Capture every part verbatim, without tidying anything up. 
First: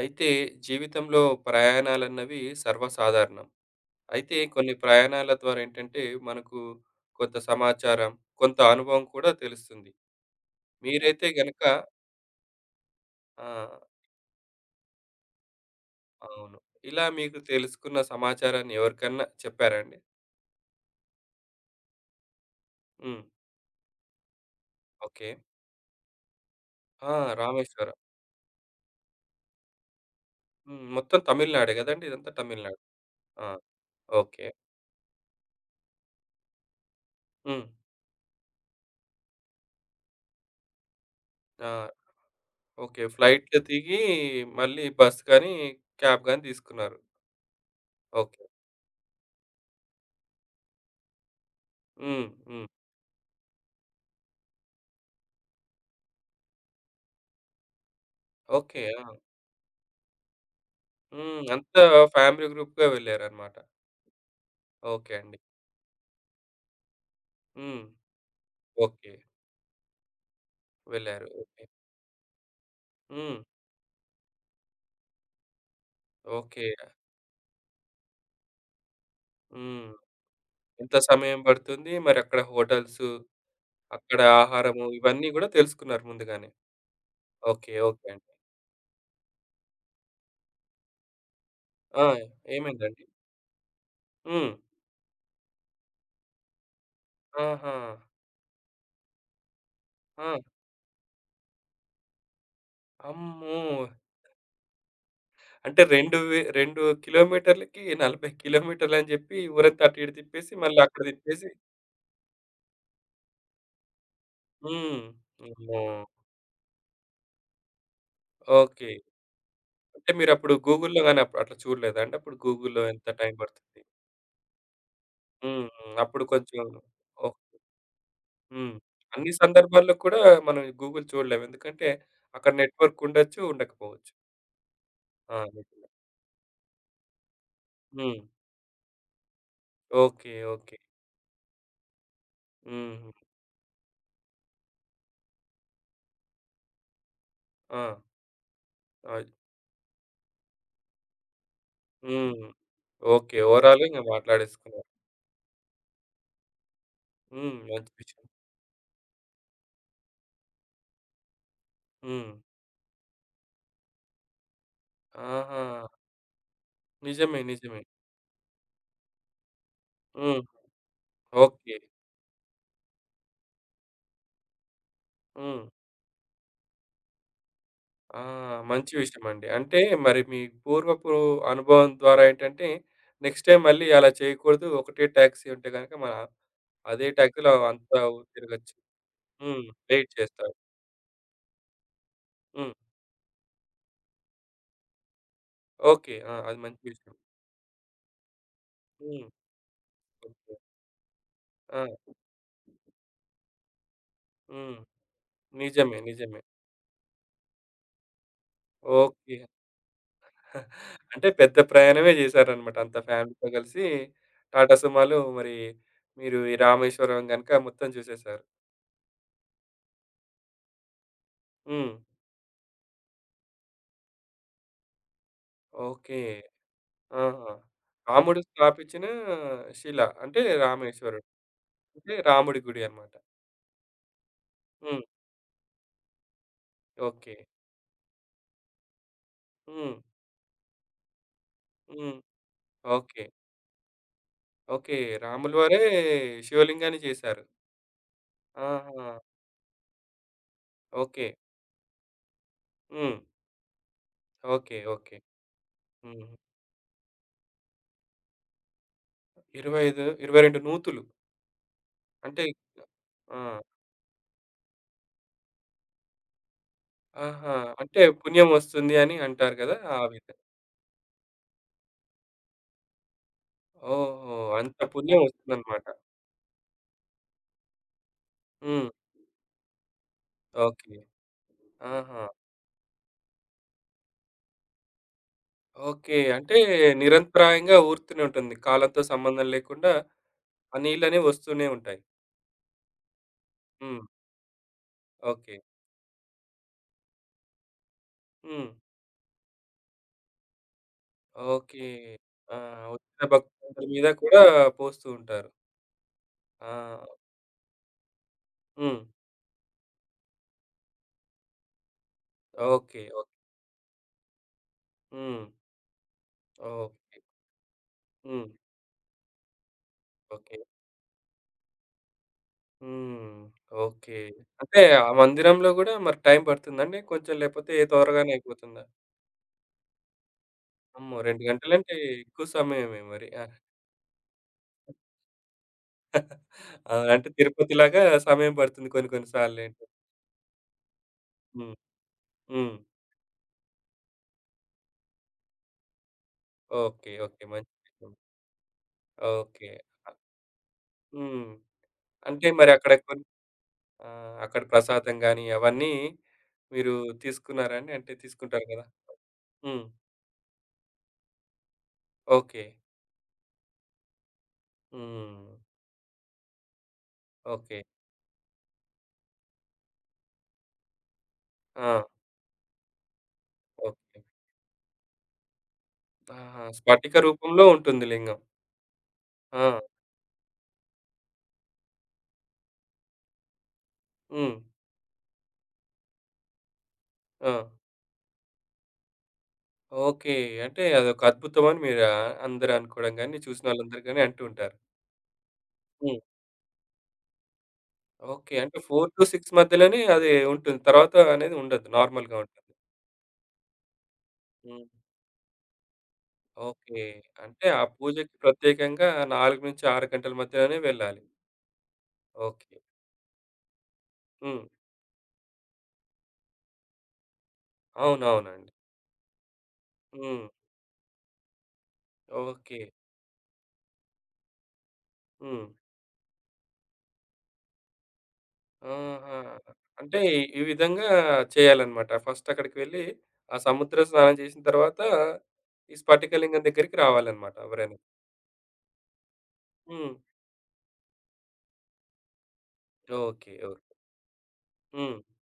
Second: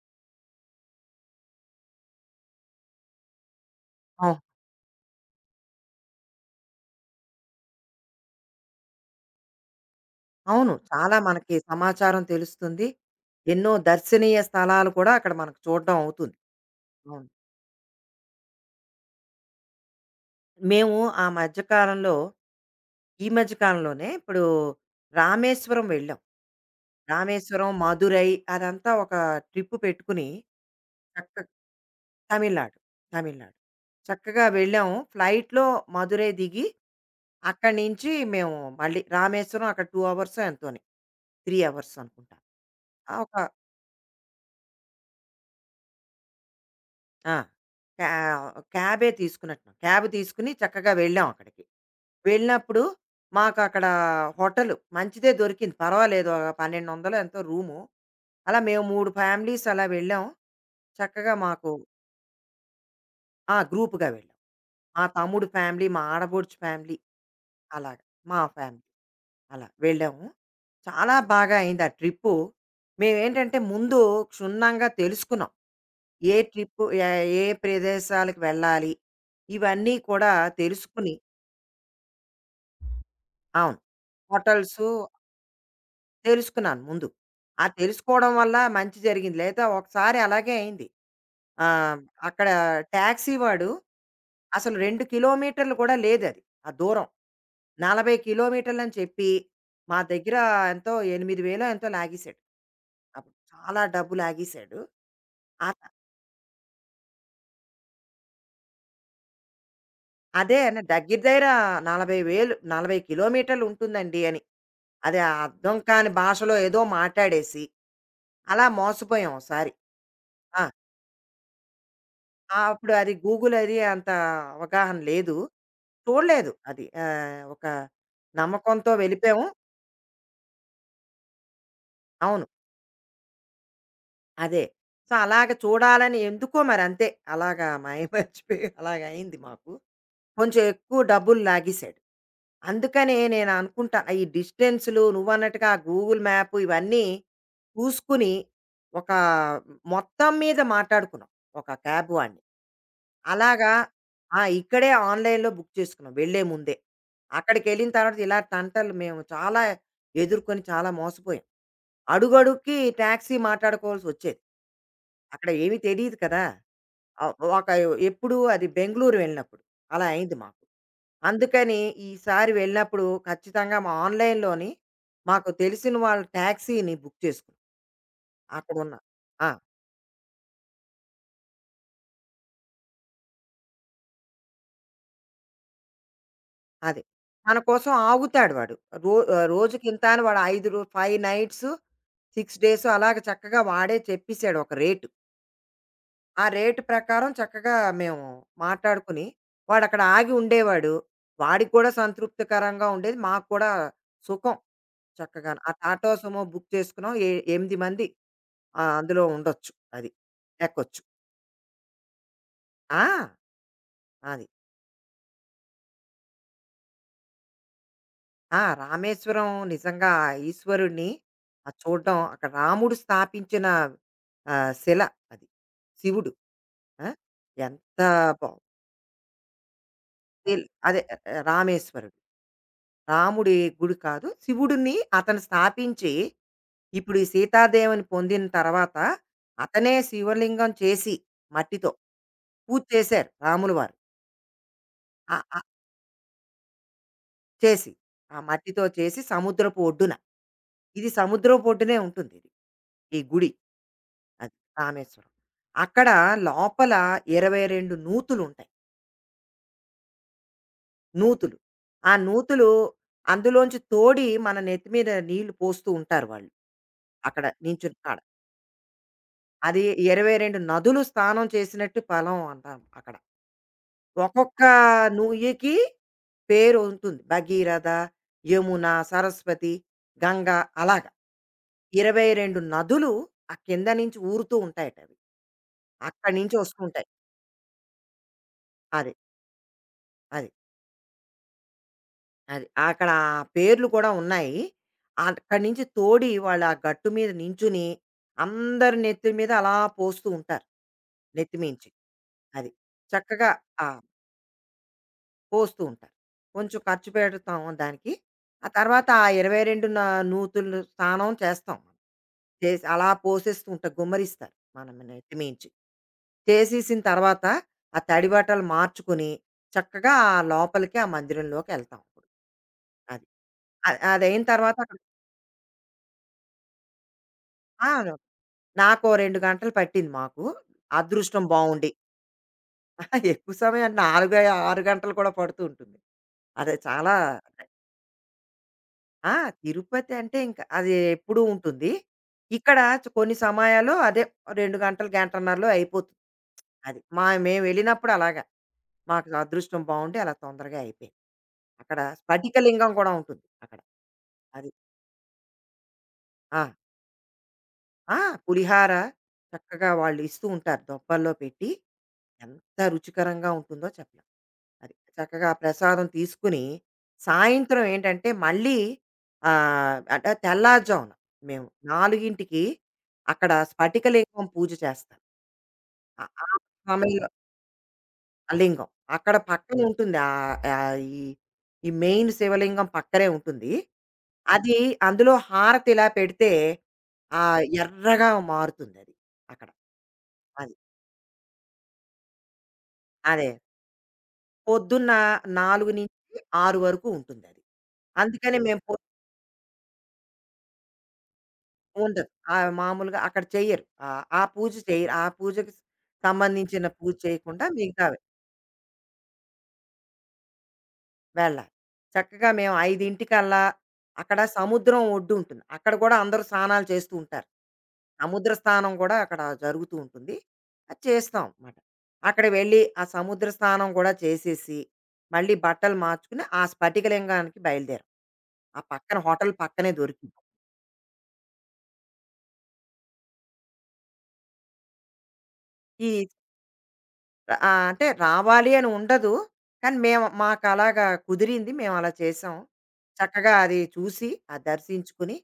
అయితే జీవితంలో ప్రయాణాలన్నవి సర్వసాధారణం. అయితే అవును. కొన్ని ప్రయాణాల ద్వారా ఏంటంటే మనకు కొంత సమాచారం, కొంత అనుభవం కూడా తెలుస్తుంది. అవును. చాలా మీరైతే మనకి గనక సమాచారం తెలుస్తుంది. ఆ! ఎన్నో దర్శనీయ స్థలాలు కూడా అక్కడ మనకు చూడడం అవుతుంది. అవును. ఇలా అవును. మీకు తెలుసుకున్న సమాచారాన్ని ఎవరికన్నా చెప్పారా అండి? మేము ఆ మధ్య కాలంలో హ్మ్. ఈ మధ్య కాలంలోనే ఇప్పుడు ఓకే. రామేశ్వరం వెళ్ళాం. ఆ! రామేశ్వరం, రామేశ్వరం. మదురై అదంతా ఒక ట్రిప్ పెట్టుకుని హ్మ్. మొత్తం చక్క తమిళనాడే గదండీ! ఇదంతా తమిళనాడు. తమిళనాడు. ఆ! తమిళనాడు. చక్కగా ఓకే. వెళ్ళాము. ఫ్లైట్‌లో మదురై దిగి హ్మ్. అక్కడి నుంచి మేము మళ్ళీ రామేశ్వరం అక్కడ రెండు అవర్సో ఎంతోని. మూడు ఆ! అవర్స్ అనుకుంటా. ఓకే. ఆ! ఒక ఫ్లైట్‌లో దిగి మళ్ళీ బస్ కానీ, క్యాబ్ గాని తీసుకున్నారు? ఆ! క్యా ఓకే. క్యాబే తీసుకున్నట్టున్నాం. క్యాబ్ తీసుకొని చక్కగా వెళ్ళాం అక్కడికి. హ్మ్. హ్మ్. వెళ్ళినప్పుడు మాకక్కడ హోటలు మంచిదే దొరికింది. పర్వాలేదు. పన్నెండు వందల ఎంతో రూము. అలా ఓకే. మేము ఆ! మూడు ఫ్యామిలీస్ అలా వెళ్ళాం. చక్కగా హ్మ్. మాకు అంతా ఫ్యామిలీ గ్రూప్‌గా వెళ్లారన్నమాట. ఆ! గ్రూప్‌గా వెళ్ళాం. మా ఓకే అండి. తమ్ముడు ఫ్యామిలీ, మా ఆడపడుచు ఫ్యామిలీ, హ్మ్. అలాగా మా ఫ్యామిలీ ఓకే. అలా వెళ్ళాము. చాలా వెళ్లారు. బాగా ఓకే. అయింది ఆ ట్రిప్పు. హ్మ్. మేమేంటంటే ముందు క్షుణ్ణంగా తెలుసుకున్నాం. ఏ ఓకే. ట్రిప్పు ఏ ఏ ప్రదేశాలకు వెళ్ళాలి? హ్మ్. ఇవన్నీ కూడా ఎంత తెలుసుకుని, సమయం పడుతుంది? మరక్కడ హోటల్సు, అవును, అక్కడ ఆహారము హోటల్సు ఇవన్నీ గూడా తెలుసుకున్నారు ముందుగానే. తెలుసుకున్నాను ముందు. ఆ ఓకే. ఓకే అండి. తెలుసుకోవడం వల్ల మంచి జరిగింది. లేదా ఒకసారి అలాగే అయింది. ఆహ్, ఆ! అక్కడ ఏమైందండి? టాక్సీ వాడు హ్మ్. అసలు రెండు కిలోమీటర్లు కూడా లేదది ఆ దూరం. ఆహా! నలభై కిలోమీటర్లని చెప్పి మా ఆ! దగ్గర ఎంతో ఎనిమిది వేలు ఎంతో లాగేశాడు. అప్పుడు అమ్మో! చాలా డబ్బు లాగేశాడు. ఆ అంటే రెండు వే రెండు కిలోమీటర్లకి నలభై కిలోమీటర్లని జెప్పి ఊరంతా అటు ఇటు తిప్పేసి అదే మళ్ళీ అని అక్కడ దగ్గర దగ్గర తిప్పేసి నలభై వేలు నలభై కిలోమీటర్లు ఉంటుందండి అని హ్మ్. అది అర్థం అమ్మో! కాని భాషలో ఏదో మాట్లాడేసి, అలా ఓకే. మోసపోయాం ఒకసారి. అంటే మీరప్పుడు ఆ! గూగుల్‌లో గాని అప్ అట్లా చూడలేదా అండి? అప్పుడు ఆహ్, గూగుల్‌లో అప్పుడు ఎంత అది టైం గూగుల్ అది పడుతుంది? అంత అవగాహన లేదు. హ్మ్. హ్మ్. అప్పుడు చూడలేదు కొంచెం అది. ఓహ్! ఆహ్, ఒక హ్మ్. నమ్మకంతో అన్ని వెళ్ళిపోయాము. సందర్భాల్లో కూడా మనం గూగుల్ చూడలేము. ఎందుకంటే అవును. అక్కడ నెట్‌వర్క్ ఉండొచ్చు, ఉండకపోవచ్చు. అదే. సో, ఆ! అలాగ నిజమే. చూడాలని ఎందుకో మరంతే. అలాగా హ్మ్. మాయమర్చిపోయి అలాగయింది మాకు. ఓకే. కొంచెం ఓకే. ఎక్కువ డబ్బులు లాగేశాడు. హుహు. అందుకనే నేను అనుకుంటా ఈ డిస్టెన్స్‌లు నువ్వన్నట్టుగా గూగుల్ మ్యాప్ ఇవన్నీ ఆ! చూసుకుని, ఒక అది. మొత్తం మీద మాట్లాడుకున్నాం ఒక క్యాబ్ వాడిని. హ్మ్. ఓకే. అలాగా. ఓవరాల్‌గా ఇంక ఆ! మాట్లాడేసుకున్నారు. ఇక్కడే ఆన్‌లైన్‌లో బుక్ చేసుకున్నాం వెళ్ళే ముందే. హ్మ్. మంచి అక్కడికెళ్ళిన తర్వాత విషయం. ఇలా తంటలు మేము చాలా ఎదుర్కొని చాలా మోసపోయాం. హ్మ్. అడుగడుక్కి టాక్సీ మాట్లాడుకోవాల్సొచ్చేది. అక్కడ ఆహా! ఏమీ తెలీదు కదా! ఆహ్, నిజమే. ఒక నిజమే. ఎప్పుడు అది బెంగుళూరు వెళ్ళినప్పుడు అలా అయింది హ్మ్. మాకు. ఓకే. అందుకని ఈసారి వెళ్ళినప్పుడు ఖచ్చితంగా మా ఆన్‌లైన్‌లోని మాకు హ్మ్. తెలిసిన వాళ్ళ టాక్సీని బుక్ చేసుకున్నాం. ఆ! మంచి అక్కడున్న. విషయమండి. ఆ! అంటే మరి మీ పూర్వపు అనుభవం ద్వారా ఏంటంటే, నెక్స్ట్ టైమ్ మళ్ళీ అలా చేయకూడదు. ఒకటే టాక్సీ ఉంటే గనక మన అదే, అదే టాక్సీలో మన కోసం అంతా ఆగుతాడు వాడు. తిరగొచ్చు. రో ఆహ్, హ్మ్. రోజుకింత వెయిట్ అని వాడు చేస్తారు. ఐదు రూ ఐదు నైట్స్, ఆరు హ్మ్. డేస్ అలాగా చక్కగా వాడే చెప్పేసాడు ఒక రేటు. ఓకే. ఆ! ఆ అది రేటు మంచి విషయం. ప్రకారం చక్కగా మేము మాట్లాడుకుని, హ్మ్. వాడక్కడ ఆగి ఓకే. ఉండేవాడు. వాడికి ఆ! కూడా సంతృప్తికరంగా ఉండేది. మాకు కూడా సుఖం. హ్మ్. చక్కగా ఆ నిజమే. టాటా నిజమే. సుమో బుక్ చేసుకున్నాం. ఏ ఎనిమిది మంది ఆహ్, అందులో ఓకే. ఉండొచ్చు. అది. ఎక్కొచ్చు. అంటే పెద్ద ప్రయాణమే చేశారన్నమాట. అంతా ఆ! ఫ్యామిలీతో కలిసి అది. టాటా సుమోలో మరి మీరు ఈ రామేశ్వరం గనుక మొత్తం చూసేసారు. ఆ! రామేశ్వరం నిజంగా ఆ ఈశ్వరుడిని ఆ హ్మ్. చూడడం, అక్కడ రాముడు స్థాపించిన ఆహ్, శిల అది. ఓకే. శివుడు. ఆ! ఆహా! ఎంత రాముడు బా స్థాపించిన శిల అంటే తెల్ అదే ఆ, రామేశ్వరుడు. అంటే రామేశ్వరుడు. రాముడి గుడి అన్నమాట. రాముడి గుడి కాదు. శివుడిని హ్మ్. అతను స్థాపించి ఇప్పుడు ఈ ఓకే. సీతాదేవిని పొందిన తర్వాత హ్మ్. అతనే శివలింగం చేసి మట్టితో హ్మ్. పూజ ఓకే. చేశారు రాములు వారు. ఓకే. రాములు ఆ! వారే శివలింగాన్ని చేశారు. చేసి ఆ మట్టితో ఆహా! చేసి సముద్రపు ఒడ్డున. ఇది ఓకే. సముద్రపు ఒడ్డునే ఉంటుందిది, హ్మ్. ఈ గుడి. అది ఓకే. ఓకే. రామేశ్వరం. అక్కడ హ్మ్. లోపల ఇరవై రెండు నూతులుంటాయి. నూతులు ఉంటాయి, ఇరవై ఐదు, ఇరవై రెండు నూతులు. నూతులు. ఆ అంటే నూతులు ఆ! అందులోంచి తోడి మన నెత్తి మీద నీళ్లు పోస్తూ ఉంటారు వాళ్ళు, అక్కడ ఆహా! నించుని అంటే కాడ. పుణ్యం వస్తుంది అని అంటారు కదా! అది ఆ విధంగా. ఇరవై రెండు నదులు స్నానం చేసినట్టు ఫలం అంటాం అక్కడ. ఓహో! ఒక్కొక్క అంత పుణ్యం నూయకి వస్తుందన్నమాట. పేరు ఉంటుంది. భగీరథ, యమున, హ్మ్. సరస్వతి, గంగా ఓకే. అలాగ. ఆహా! ఇరవై రెండు నదులు ఆ కింద నుంచి ఊరుతూ ఉంటాయట అవి, ఓకే. అక్కడి నుంచి అంటే వస్తూ ఉంటాయి. నిరంతరాయంగా ఊరుతూనే ఉంటుంది. కాలంతో అది. సంబంధం లేకుండా అది. ఆ నీళ్ళనేవి వస్తూనే ఉంటాయి. అది. అక్కడ ఆ పేర్లు హ్మ్. కూడా ఉన్నాయి. ఓకే. అక్కడి నుంచి తోడి వాళ్ళు ఆ గట్టు మీద నించుని, హ్మ్. అందరి నెత్తి మీద అలా పోస్తూ ఉంటారు ఓకే. నెత్తిమీంచి. ఆ! అది. వచ్చిన చక్కగా భక్తులందరి ఆ! మీద కూడా పోస్తూ ఉంటారు. పోస్తూ ఉంటారు. కొంచెం ఆ! ఖర్చు పెడతాం దానికి. ఆ హ్మ్. తర్వాత ఆ ఇరవై రెండు న నూతులు స్నానం చేస్తాం మనం. చేసి ఓకే. అలా ఓకే. పోసేస్తూ ఉంటారు, గుమ్మరిస్తారు మన హ్మ్. నెత్తిమీంచి. చేసేసిన ఓకే. తర్వాత ఆ తడి హ్మ్. బట్టలు మార్చుకుని చక్కగా ఆ ఓకే. లోపలికి ఆ మందిరంలోకెళ్తాం. అది. హ్మ్. అద్ ఓకే. అదయిన తర్వాత అంటే అక్కడ ఆ మందిరంలో గూడా మరి టైం పడుతుందండి? కొంచెం లేపోతే ఆ! త్వరగానే అయిపోతుందా? నాకో రెండు గంటలు పట్టింది మాకు. అమ్మో! రెండు అదృష్టం బావుండి. గంటలంటే ఎక్కువ సమయమే మరి. ఆ! ఎక్కువ సమయం నాలుగు, ఆరు గంటలు కూడా పడుతూ ఉంటుంది. అదే ఆ, చాలా. అంటే తిరుపతిలాగా సమయం పడుతుంది కొన్ని కొన్ని ఆ! సార్లేంటి. తిరుపతి అంటే ఇంకా అది ఎప్పుడూ హ్మ్. ఉంటుంది. హ్మ్. ఇక్కడ చ్ కొన్ని సమయాల్లో అదే రెండు గంటలు, గంటన్నరలో అయిపోతుంది. అది. ఓకే. మా ఓకే. మేము మంచి వెళ్ళినప్పుడు విషయం. అలాగా మాకు ఓకే. అదృష్టం బావుండి అలా తొందరగా అయిపోయింది. హ్మ్. అక్కడ అంటే మరి స్ఫటికలింగం అక్కడ కూడా కొన్ని ఉంటుంది అక్కడ. ఆహ్, అక్కడ అది. ప్రసాదం గాని అవన్నీ ఆ! మీరు తీసుకున్నారా అండి? అంటే ఆ! తీసుకుంటారు కదా! పులిహార హ్మ్. చక్కగా వాళ్ళు ఇస్తూ ఉంటారు దొబ్బల్లో పెట్టి. ఓకే. ఎంత రుచికరంగా ఉంటుందో చెప్పలేం. అది. చక్కగా హ్మ్. ఆ ప్రసాదం తీసుకుని, ఓకే. సాయంత్రం ఏంటంటే మళ్ళీ ఆహ్, అంటే తెల్లారుజామున మేము ఆ! 4కి అక్కడ ఓకే. స్ఫటికలింగం పూజ చేస్తాం. ఆ! ఆ ఆహా! స్ఫటిక సమయం రూపంలో ఉంటుంది లింగం. లింగం. అక్కడ ఆ! పక్కన హ్మ్. ఉంటుంది. ఆహ్, ఆహ్, ఈ ఈ మెయిన్ శివలింగం పక్కనే ఉంటుంది. హ్మ్. అది, అందులో హారతి ఇలా పెడితే ఆ! ఆహ్, ఎర్రగా మారుతుందది అక్కడ. ఓకే. అది. అంటే అదొక అద్భుతం అని మీరు ఆహ్, అందరూ అనుకోవడం గాని, అదే. చూసిన వాళ్ళందరూ గాని అంటూ ఉంటారు. పొద్దున్న హ్మ్. నాలుగు ఆరు వరకు ఉంటుందది. ఓకే. అందుకని అంటే మేము పొ నాలుగు నుంచి ఆరు మధ్యలోనే అది ఉంటుంది. తర్వాత అనేది ఉండదు. ఉండదు. నార్మల్‌గా ఉంటుంది. ఆహ్, మామూలుగా అక్కడ చెయ్యరు. ఆహ్, ఆ పూజ హ్మ్. చెయ్యరు. ఆ పూజకి సంబంధించిన ఓకే. పూజ చేయకుండా అంటే ఆ మిగతావి. పూజకి ప్రత్యేకంగా నాలుగు నుంచి ఆరు గంటల మధ్యలోనే వెళ్ళాలి. వెళ్ళాలి. చక్కగా మేము ఓకే. 5:00కల్లా అక్కడ హ్మ్. సముద్రం ఒడ్డు ఉంటుంది. అక్కడ కూడా అందరూ స్నానాలు చేస్తూ ఉంటారు. సముద్ర అవునవునండి. స్నానం కూడా అక్కడ జరుగుతూ ఉంటుంది. హ్మ్. అది చేస్తాం మాట. అక్కడ ఓకే. వెళ్ళి ఆ సముద్ర స్నానం కూడా చేసేసి, మళ్ళీ హ్మ్. బట్టలు మార్చుకుని ఆ స్ఫటికలింగానికి బయలుదేరాం. ఆ పక్కన ఆహా! హోటల్ పక్కనే అంటే దొరికింది. ఈ ఈ విధంగా చేయాలన్నమాట. ఫస్ట్ అక్కడికి వెళ్లి ఆ సముద్ర స్నానం చేసిన తర్వాత ఈ ఈ స్ఫటికలింగం దగ్గరికి రావాలన్నమాట ఆహ్, ఎవరైనా. అంటే రావాలి అని ఉండదు. కానీ హ్మ్. మేము మాకలాగా కుదిరింది, మేము అలా చేసాం. చక్కగా ఓకే. ఓకే. అది చూసి, అది హ్మ్. దర్శించుకుని,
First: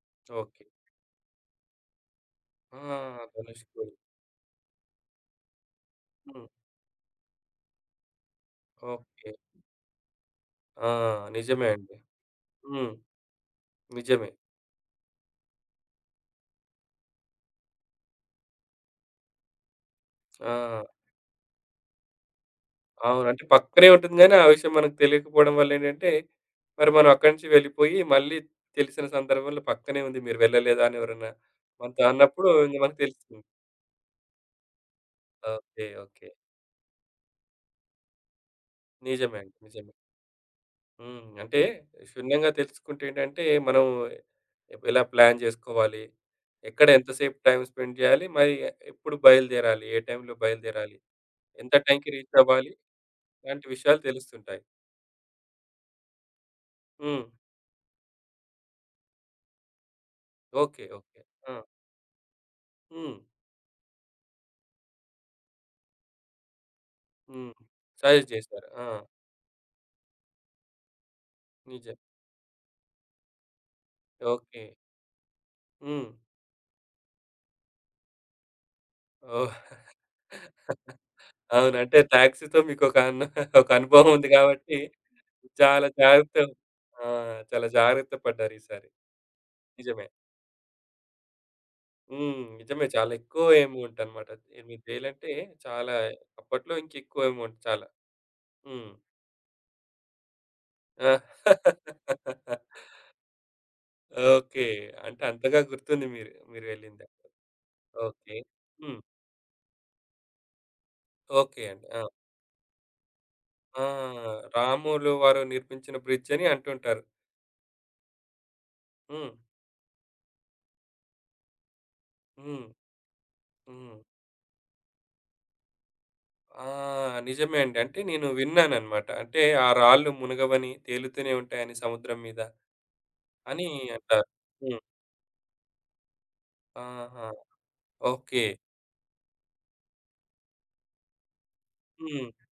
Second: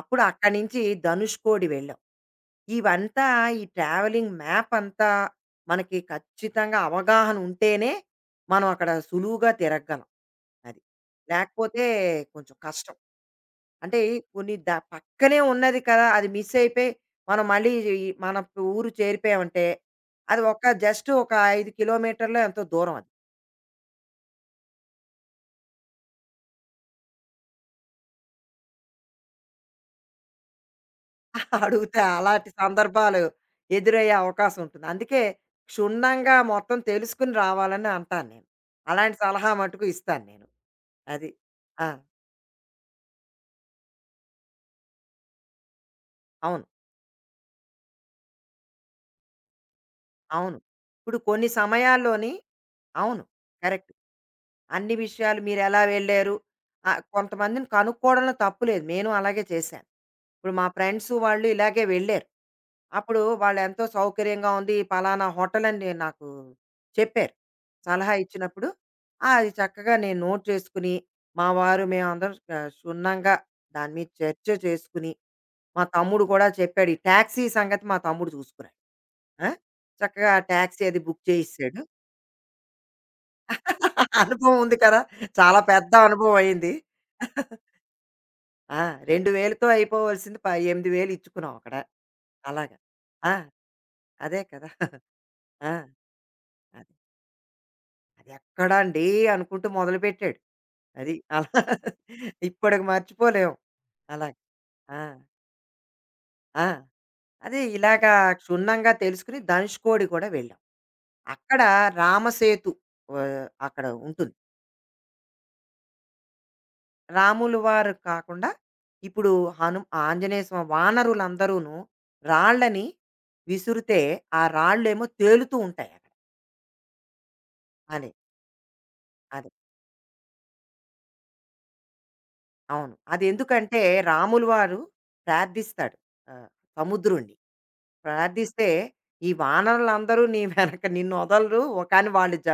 అప్పుడు అక్కడి ఓకే. నుంచి ధనుష్కోడి వెళ్ళాం. ఆ! ఇవంతా ఈ ధనుష్కోడి. ట్రావెలింగ్ మ్యాప్ అంతా మనకి హ్మ్. ఖచ్చితంగా అవగాహన ఉంటేనే మనం అక్కడ ఓకే. సులువుగా తిరగగలం. అది. ఆ! నిజమే లేకపోతే అండి. కొంచెం హ్మ్. కష్టం. అంటే నిజమే. కొన్ని ద పక్కనే ఉన్నది కదా! అది మిస్ అయిపోయి మనం మళ్ళీ ఈ మన ఊరు చేరిపోయామంటే అది ఒక ఆ! జస్ట్ ఒక ఐదు కిలోమీటర్లో ఎంతో దూరం అది. అవును. అంటే పక్కనే ఉంటుంది గానీ, ఆ విషయం మనకు తెలియకపోవడం వల్లేంటంటే, మరి మనం అక్కడి నుంచి వెళ్ళిపోయి, మళ్ళీ తెలిసిన సందర్భంలో పక్కనే ఉంది. మీరు వెళ్ళలేదా అని ఎవరన్నా అడుగుతే మనతో అన్నప్పుడు, అలాంటి ఇంక మనకు సందర్భాలు తెలుస్తుంది. ఎదురయ్యే అవకాశం ఉంటుంది. అందుకే ఓకే. ఓకే. క్షుణ్ణంగా మొత్తం తెలుసుకొని రావాలని అంటాను నేను. అలాంటి నిజమే సలహా అండి. మటుకు నిజమే. ఇస్తాను నేను. హ్మ్. అది. అంటే ఆ! క్షుణ్ణంగా తెలుసుకుంటే ఏంటంటే, మనం ఎ- ఎలా ప్లాన్ జేసుకోవాలి? అవును. ఎక్కడ ఎంతసేపు టైమ్ స్పెండ్ జేయాలి? మరి ఎప్పుడు బయలుదేరాలి? ఏ టైంలో అవును. బయలుదేరాలి? ఇప్పుడు కొన్ని ఎంత టైంకి సమయాల్లోని రీచ్ అవ్వాలి? అవును. ఇలాంటి కరెక్ట్. విషయాలు తెలుస్తుంటాయి. అన్ని విషయాలు మీరెలా వెళ్లారు? ఆహ్, హ్మ్. కొంతమందిని కనుక్కోవడంలో తప్పు లేదు. నేను అలాగే చేశాను. ఇప్పుడు మా ఓకే. Friends okay. వాళ్ళు ఆ! ఇలాగే వెళ్ళారు. హ్మ్. అప్పుడు వాళ్ళెంతో సౌకర్యంగా ఉంది. ఈ పలానా హోటల్ అని నేను- నాకు చెప్పారు, హ్మ్. సలహా సజెస్ట్ చేశారు. ఇచ్చినప్పుడు. ఆ! ఆ, అది చక్కగా నేను నోట్ చేసుకుని, మా వారు నిజం. మేమందరం ఆహ్, క్షుణ్ణంగా దాని మీద చర్చ ఓకే. చేసుకుని మా హ్మ్. తమ్ముడు కూడా చెప్పాడు. ఈ టాక్సీ సంగతి మా తమ్ముడు చూసుకున్నాడు. ఆ! ఓహ్! చక్కగా ఆ టాక్సీ అది బుక్ అవును. చేసేసాడు. అంటే టాక్సీ‌తో మీకొక అను ఒక అనుభవం ఉంది అనుభవం ఉంది కాబట్టి కదా! చాలా చాలా పెద్ద జాగ్రత్త అనుభవం అయింది. ఆ! చాలా జాగ్రత్త పడ్డారు ఆ! ఈసారి. 2000తో నిజమే. అయిపోవలసింది ప ఎనిమిది వేలు ఇచ్చుకున్నాం అక్కడ. హ్మ్. అలాగా. నిజమే. చాలా ఆ! ఎక్కువ అమౌంట్ అన్నమాట. అదే కదా! ఎనిమిది వేలు అంటే ఆ! చాలా అప్పట్లో అది ఇంకెక్కువ అమౌంట్ చాలా. హ్మ్. అదెక్కడండి అనుకుంటూ మొదలుపెట్టాడు. ఆ! అది. అలా ఇప్పటికి మర్చిపోలేం. అలాగా. ఓకే. ఆ! అంటే అంతగా గుర్తుంది మీరు. మీరు ఆ! వెళ్ళింది. అదే ఇలాగా ఓకే. క్షుణ్ణంగా హ్మ్. తెలుసుకొని ధనుష్కోడి కూడా వెళ్ళాం. అక్కడ ఓకే అండి. ఆ! రామసేతు ఆహ్, ఆ! అక్కడ ఉంటుంది. రాములు వారు నిర్మించిన బ్రిడ్జ్ అని అంటుంటారు. రాములు వారు కాకుండా హ్మ్. ఇప్పుడు హను ఆంజనేయ స్వామి వానరులందరూను హ్మ్. రాళ్ళని హ్మ్. విసురితే ఆ రాళ్ళేమో తేలుతూ ఉంటాయి అక్కడ. ఆ! నిజమే అండి. అంటే అదే. నేను విన్నానన్నమాట. అంటే అదే. ఆ రాళ్ళు మునగవని, తేలుతూనే ఉంటాయని సముద్రం మీద అవును. అని అదెందుకంటే అంటారు. రాములు వారు హ్మ్. ప్రార్థిస్తాడు, ఆహ్, ఆహా! సముద్రుడిని. ఓకే. ప్రార్థిస్తే ఈ వానరులందరూ నీ వెనక నిన్నొదలరు. కానీ హ్మ్. వాళ్ళు జ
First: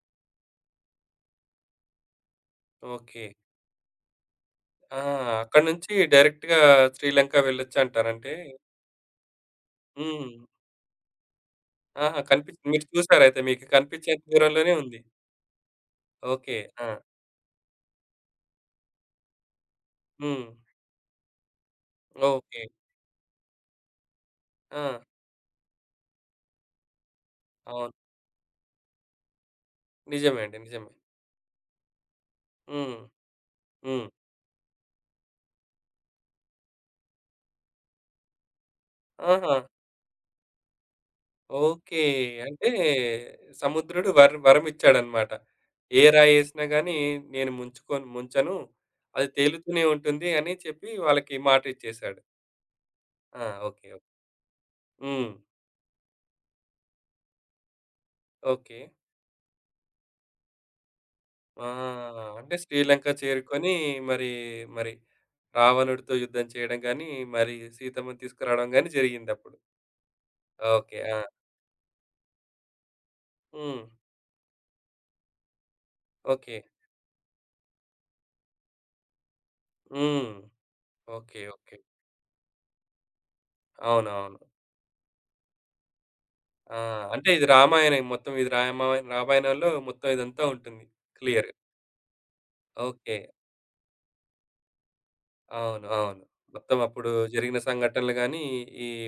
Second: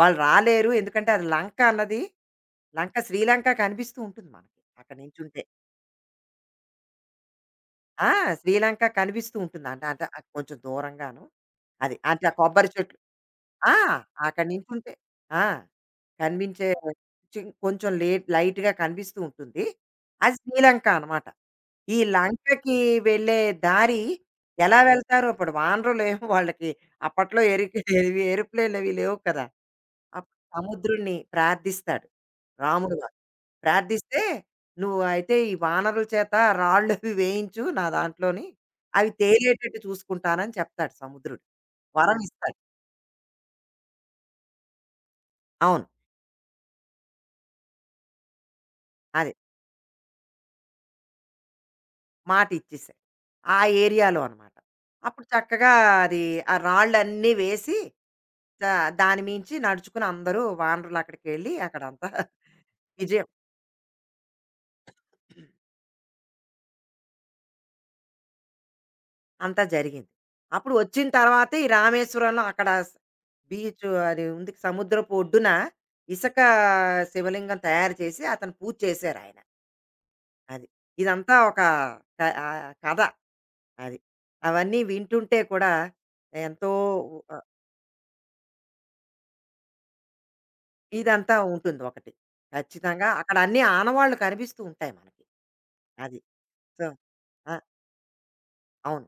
వాళ్ళు రాలేరు. ఎందుకంటే అది లంక అన్నది, లంక ఓకే. శ్రీలంక కనిపిస్తూ ఉంటుంది మనకి అక్కడ ఆ! నించుంటే. అక్కడి నుంచి డైరెక్ట్‌గా శ్రీలంక ఆ! వెళ్ళొచ్చంటారంటే శ్రీలంక కనిపిస్తూ ఉంటుందంట. అంట అంటే అది హ్మ్. కొంచెం దూరంగాను. అది ఆహా! అంటే ఆ కనిపించింది. కొబ్బరి మీరు చెట్లు చూసారైతే మీకు ఆ! కనిపించేంత అక్కడ దూరంలోనే నించుంటే ఉంది. ఆ! ఓకే. కనిపించే ఆ! చి కొంచెం లేట్ లైట్‌గా కనిపిస్తూ ఉంటుంది. అది హ్మ్. శ్రీలంక అనమాట. ఈ ఓకే. లంకకి వెళ్ళే దారి ఎలా ఆ! వెళ్తారో ఇప్పుడు వానరులేమో వాళ్ళకి అప్పట్లో ఎరిక అవును. ఏవి ఏరోప్లేన్‌లు అవి లేవు కదా! నిజమే అప్పుడు అండి. నిజమే. సముద్రుడిని ప్రార్థిస్తాడు రాముడు హ్మ్. వారు. హ్మ్. ప్రార్థిస్తే నువ్వు అయితే ఈ వానరుల చేత రాళ్ళు అవి వేయించు నా దాంట్లోని అవి ఆహా! తేలేటట్టు చూసుకుంటానని చెప్తాడు సముద్రుడు, ఓకే. వరం ఇస్తాడు. అంటే సముద్రుడు వర్ వరమిచ్చాడన్నమాట. అవును. ఏ రాయేసినా గాని నేను ముంచుకోను ముంచను. అది అదే, తేలుతూనే ఉంటుంది అని చెప్పి వాళ్ళకి మాటిచ్చేసాడు. మాట ఇచ్చేసాడు ఆ! ఆ ఓకే. ఓకే. ఏరియాలో అన్నమాట. అప్పుడు హ్మ్. చక్కగా అది ఆ రాళ్ళు అన్నీ వేసి ఓకే. దా- దాని మించి నడుచుకుని అందరూ వానరులు అక్కడికి వెళ్ళి ఆ! అక్కడంతా అంటే శ్రీలంక విజయం చేరుకొని మరి, మరి రావణుడితో యుద్ధం చేయడం గాని, మరి సీతమ్మని తీసుకురావడం గాని జరిగిందప్పుడు. అంతా జరిగింది. అప్పుడు ఓకే. వచ్చిన ఆ! తర్వాత ఈ రామేశ్వరంలో అక్కడ స్ హ్మ్. బీచ్ అది ఉంది. సముద్రపు ఒడ్డున ఇసక ఓకే. శివలింగం తయారు చేసి అతను పూజ చేశారాయన. హ్మ్. అది. ఇదంతా ఓకే. ఒక ఓకే. క ఆహ్, కథ అది. అవునవును. అవన్నీ వింటుంటే కూడా ఎంతో. ఆ! అంటే ఆహ్, ఇది రామాయణం మొత్తం ఇది రామా రామాయణంలో మొత్తం ఇదంతా ఉంటుంది. ఇదంతా క్లియర్. ఉంటుంది ఒకటి. ఖచ్చితంగా ఓకే. అక్కడ అన్ని ఆనవాళ్ళు కనిపిస్తూ ఉంటాయి మనకి. అవును. అది. అవును. మొత్తం సో, అప్పుడు ఆ! జరిగిన సంఘటనలు గాని, ఈ అవును.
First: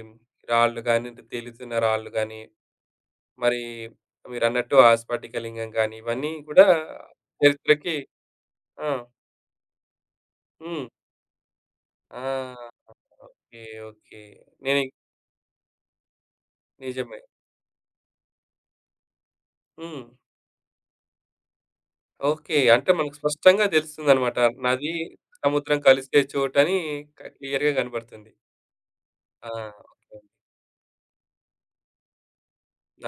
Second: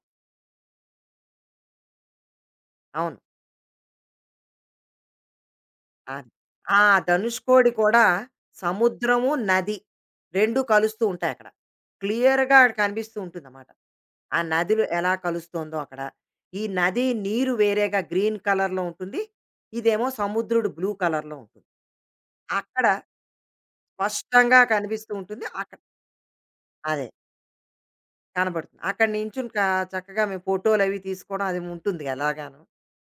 రాళ్ళు గాని, తేలుతున్న రాళ్ళు గాని, అవును. మరి మీరన్నట్టు ఆ స్ఫటికలింగం గాని, అది. ఇవన్నీ కూడా ఆ ధనుష్కోడి చరిత్రకి కూడా ఆ! సముద్రము, నది రెండు హ్మ్. కలుస్తూ ఉంటాయి అక్కడ. ఆ! క్లియర్‌గా అక్కడ కనిపిస్తూ ఓకే. ఉంటుందన్నమాట. ఓకే. ఆ నేని నదులు ఎలా కలుస్తుందో అక్కడ. ఈ నది నిజమే. నీరు వేరేగా గ్రీన్ కలర్‌లో ఉంటుంది. హ్మ్. ఇదేమో సముద్రుడు బ్లూ కలర్‌లో ఉంటుంది. ఓకే. అక్కడ అంటే మనకు స్పష్టంగా తెలుస్తుందన్నమాట. స్పష్టంగా నది, కనిపిస్తూ ఉంటుంది, సముద్రం అక్కడ కలిసే చోటని అదే క క్లియర్‌గా కనపడుతుంది. కనబడుతుంది. అక్కడ ఆ! నించుని కా ఓకే. చక్కగా మేము ఫోటోలవి తీసుకోవడం అది ఉంటుంది ఎలాగాను.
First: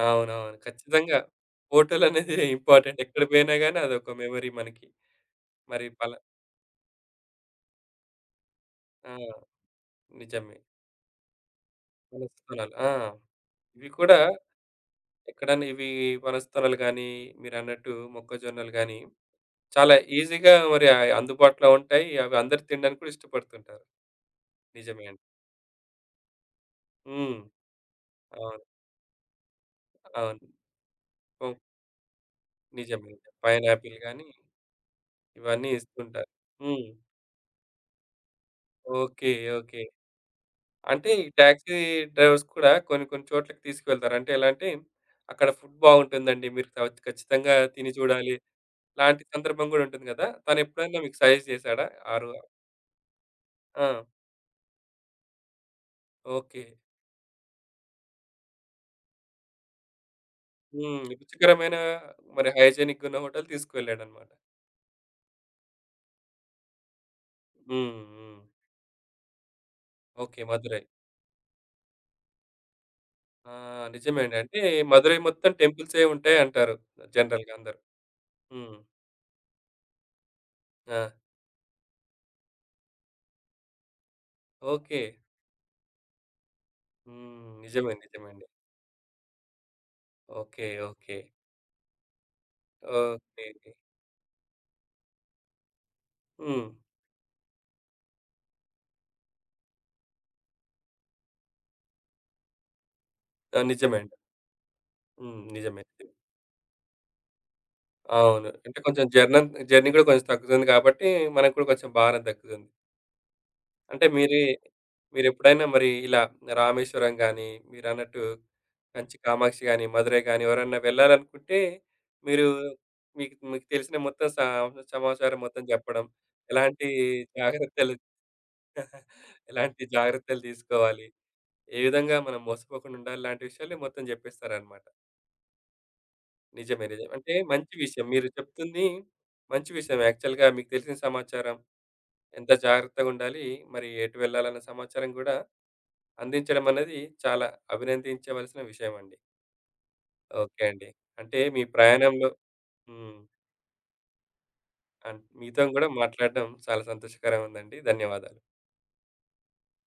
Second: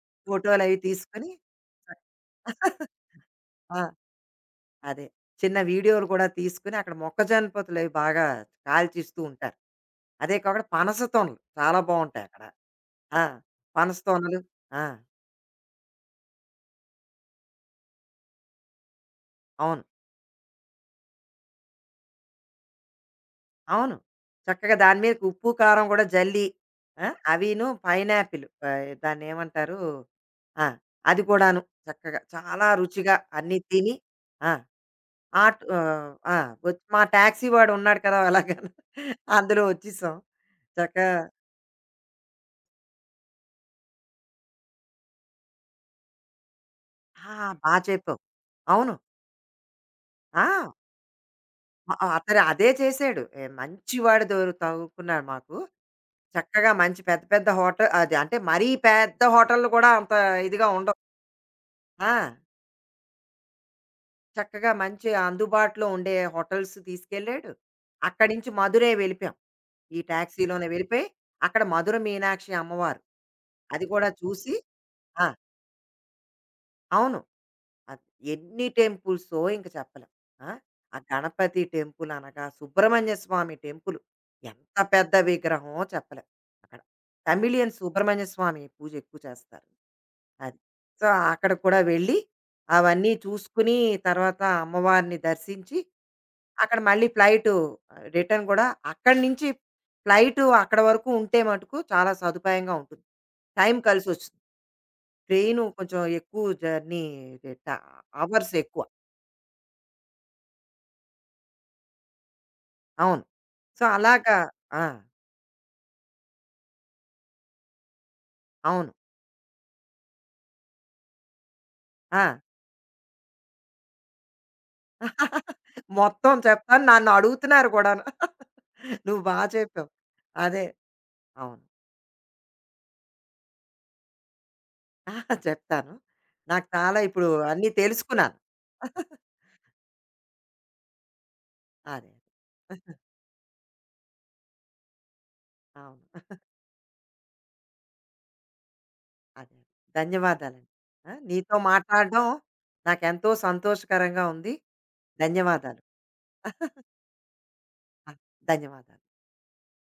అవునవును. ఫోటోలవి ఖచ్చితంగా. తీసుకొని ఫోటోలనేది చక్ ఇంపార్టెంట్. ఎక్కడ పోయినా గాని ఆ! అదొక మెమరీ మనకి. అదే. చిన్న మరి వీడియోలు పలా కూడా తీసుకొని అక్కడ మొక్కజొన్న పొత్తులవి బాగా ఆ! కాల్చిస్తూ ఉంటారు. అదే నిజమే. కాకుండా పనస తొనలు చాలా బావుంటాయక్కడ. పనస్తనాలు. ఆ! ఆ! ఇవి పనస కూడా తొనలు ఆ! ఎక్కడన్నా ఇవి పనస్తనాలు గానీ, మీరన్నట్టు మొక్కజొన్నలు గానీ, అవును. చాలా ఈజీగా మరి ఆహ్, అందుబాటులో ఉంటాయి. అవి అందరూ తినడానికి కూడా ఇష్టపడుతుంటారు. అవును. చక్కగా దాని నిజమే అండి. మీదకి ఉప్పు, కారం కూడా జల్లి ఆ! హ్మ్. అవిను పైనాపిల్ అవును. ఆహ్, దాన్నేమంటారు? అవును. ఆ! అది ఓహ్! కూడాను చక్కగా చాలా నిజమే. రుచిగా అన్నీ తిని పైనాపిల్ గానీ, ఆ! ఆట్ ఇవన్నీ ఆహ్, ఇస్తుంటారు. ఆ! ఒచ్ హ్మ్. మా టాక్సీ వాడున్నాడు కదా! అలాగా ఓకే. అందులో ఓకే. వచ్చేసాం. చక్కగా. అంటే ఈ టాక్సీ డ్రైవర్స్ కూడా కొన్ని కొన్ని చోట్లకి తీసుకువెళ్తారు. అంటే ఎలా అంటే, అక్కడ ఫుడ్ బాగుంటుందండి. మీరు క ఆ! ఖచ్చితంగా బా తిని చెప్పావు. చూడాలి. అవును. లాంటి సందర్భం గూడా ఉంటుంది గదా! ఆ! తనెప్పుడైనా మీకు సజెస్ట్ చేశాడా? అ ఆ రో అతను అదే చేశాడు. ఏ ఆ! మంచివాడు దొరు తగులుకున్నాడు మాకు. ఓకే. చక్కగా మంచి పెద్ద పెద్ద హోటల్ అది, అంటే మరీ పెద్ద హోటల్‌లు కూడా అంత ఇదిగా ఉండవు. హ్మ్. రుచికరమైన ఆ! మరి హైజీనిక్‌గున్న హోటల్ తీసుకువెళ్ళాడన్నమాట. చక్కగా మంచి అందుబాటులో ఉండే హోటల్స్ తీసుకెళ్ళాడు. హ్మ్. అక్కడి హ్మ్. నుంచి మధురై వెళ్ళిపోయాం. ఈ ఓకే. టాక్సీలోనే మదురై. వెళ్ళిపోయి, అక్కడ మధుర మీనాక్షి అమ్మవారు, ఆ! అది కూడా నిజమే అండి. చూసి. అంటే మదురై ఆ! మొత్తం టెంపుల్సే ఉంటాయి అంటారు అవును. జనరల్‌గా అందరూ. అది ఎన్ని హ్మ్. టెంపుల్సో ఇంక చెప్పలేం. ఆ! ఆ ఆ! గణపతి టెంపుల్ అనగా, సుబ్రహ్మణ్య స్వామి టెంపుల్. ఎంత ఓకే. పెద్ద విగ్రహమో చెప్పలేం అక్కడ. హ్మ్. తమిళియన్ నిజమే. సుబ్రహ్మణ్య నిజమే అండి. స్వామి పూజ ఎక్కువ చేస్తారు. అది. ఓకే. So, okay. అక్కడికి కూడా వెళ్ళి, అవన్నీ ఓకే. చూసుకుని, తర్వాత అమ్మవారిని దర్శించి, హ్మ్. అక్కడ మళ్ళీ ఫ్లైటు రిటర్న్ కూడా అక్కడి నుంచి ఫ్లైటు అక్కడ వరకు ఉంటే మటుకు చాలా సదుపాయంగా ఉంటుంది. ఆ! టైం నిజమే అండి. కలిసొస్తుంది. హ్మ్. ట్రైను నిజమే. కొంచెం ఎక్కువ జర్నీ ట అవును. అవర్స్ అంటే ఎక్కువ. కొంచెం జర్నన్ జర్నీ కూడా కొంచెం తగ్గుతుంది కాబట్టి, మనకు కూడా కొంచెం భారం తగ్గుతుంది. అవును. సో, అంటే అలాగా. మీరి ఆ! మీరెప్పుడైనా మరి ఇలా రామేశ్వరం గాని, మీరన్నట్టు అవును. కంచి కామాక్షి గాని, మధురై గాని ఎవరన్నా వెళ్ళాలనుకుంటే, ఆ! మీరు మీకు మీకు తెలిసిన మొత్తం సా సమాచారం మొత్తం చెప్పడం, మొత్తం చెప్తాను, ఎలాంటి నన్ను అడుగుతున్నారు జాగ్రత్తలు కూడాను. నువ్వు బా ఎలాంటి చెప్పావు. జాగ్రత్తలు అదే. తీసుకోవాలి, అవును. ఏ విధంగా మనం మోసపోకుండా ఉండాలి, ఇలాంటి విషయాలు మొత్తం చెప్పేస్తారనమాట. చెప్తాను. నాకు నిజమే. చాలా నిజమే. ఇప్పుడు అంటే అన్నీ మంచి విషయం. మీరు తెలుసుకున్నాను. చెప్తుంది మంచి విషయం. యాక్చువల్‌గా మీకు తెలిసిన సమాచారం. అదే. ఎంత జాగ్రత్తగుండాలి, మరి ఎటు వెళ్ళాలన్న సమాచారం గూడా అవును. అందించడం అనేది చాలా అభినందించవలసిన విషయమండి. అదే. ఓకే ధన్యవాదాలండి. అండి. ఆ! అంటే నీతో మీ మాట్లాడడం ప్రయాణంలో హ్మ్. నాకెంతో సంతోషకరంగా ఉంది. అన్ మీతో ధన్యవాదాలు. గూడా మాట్లాడడం చాలా సంతోషకరంగా ఉందండి. ఆ! ధన్యవాదాలు. ధన్యవాదాలు.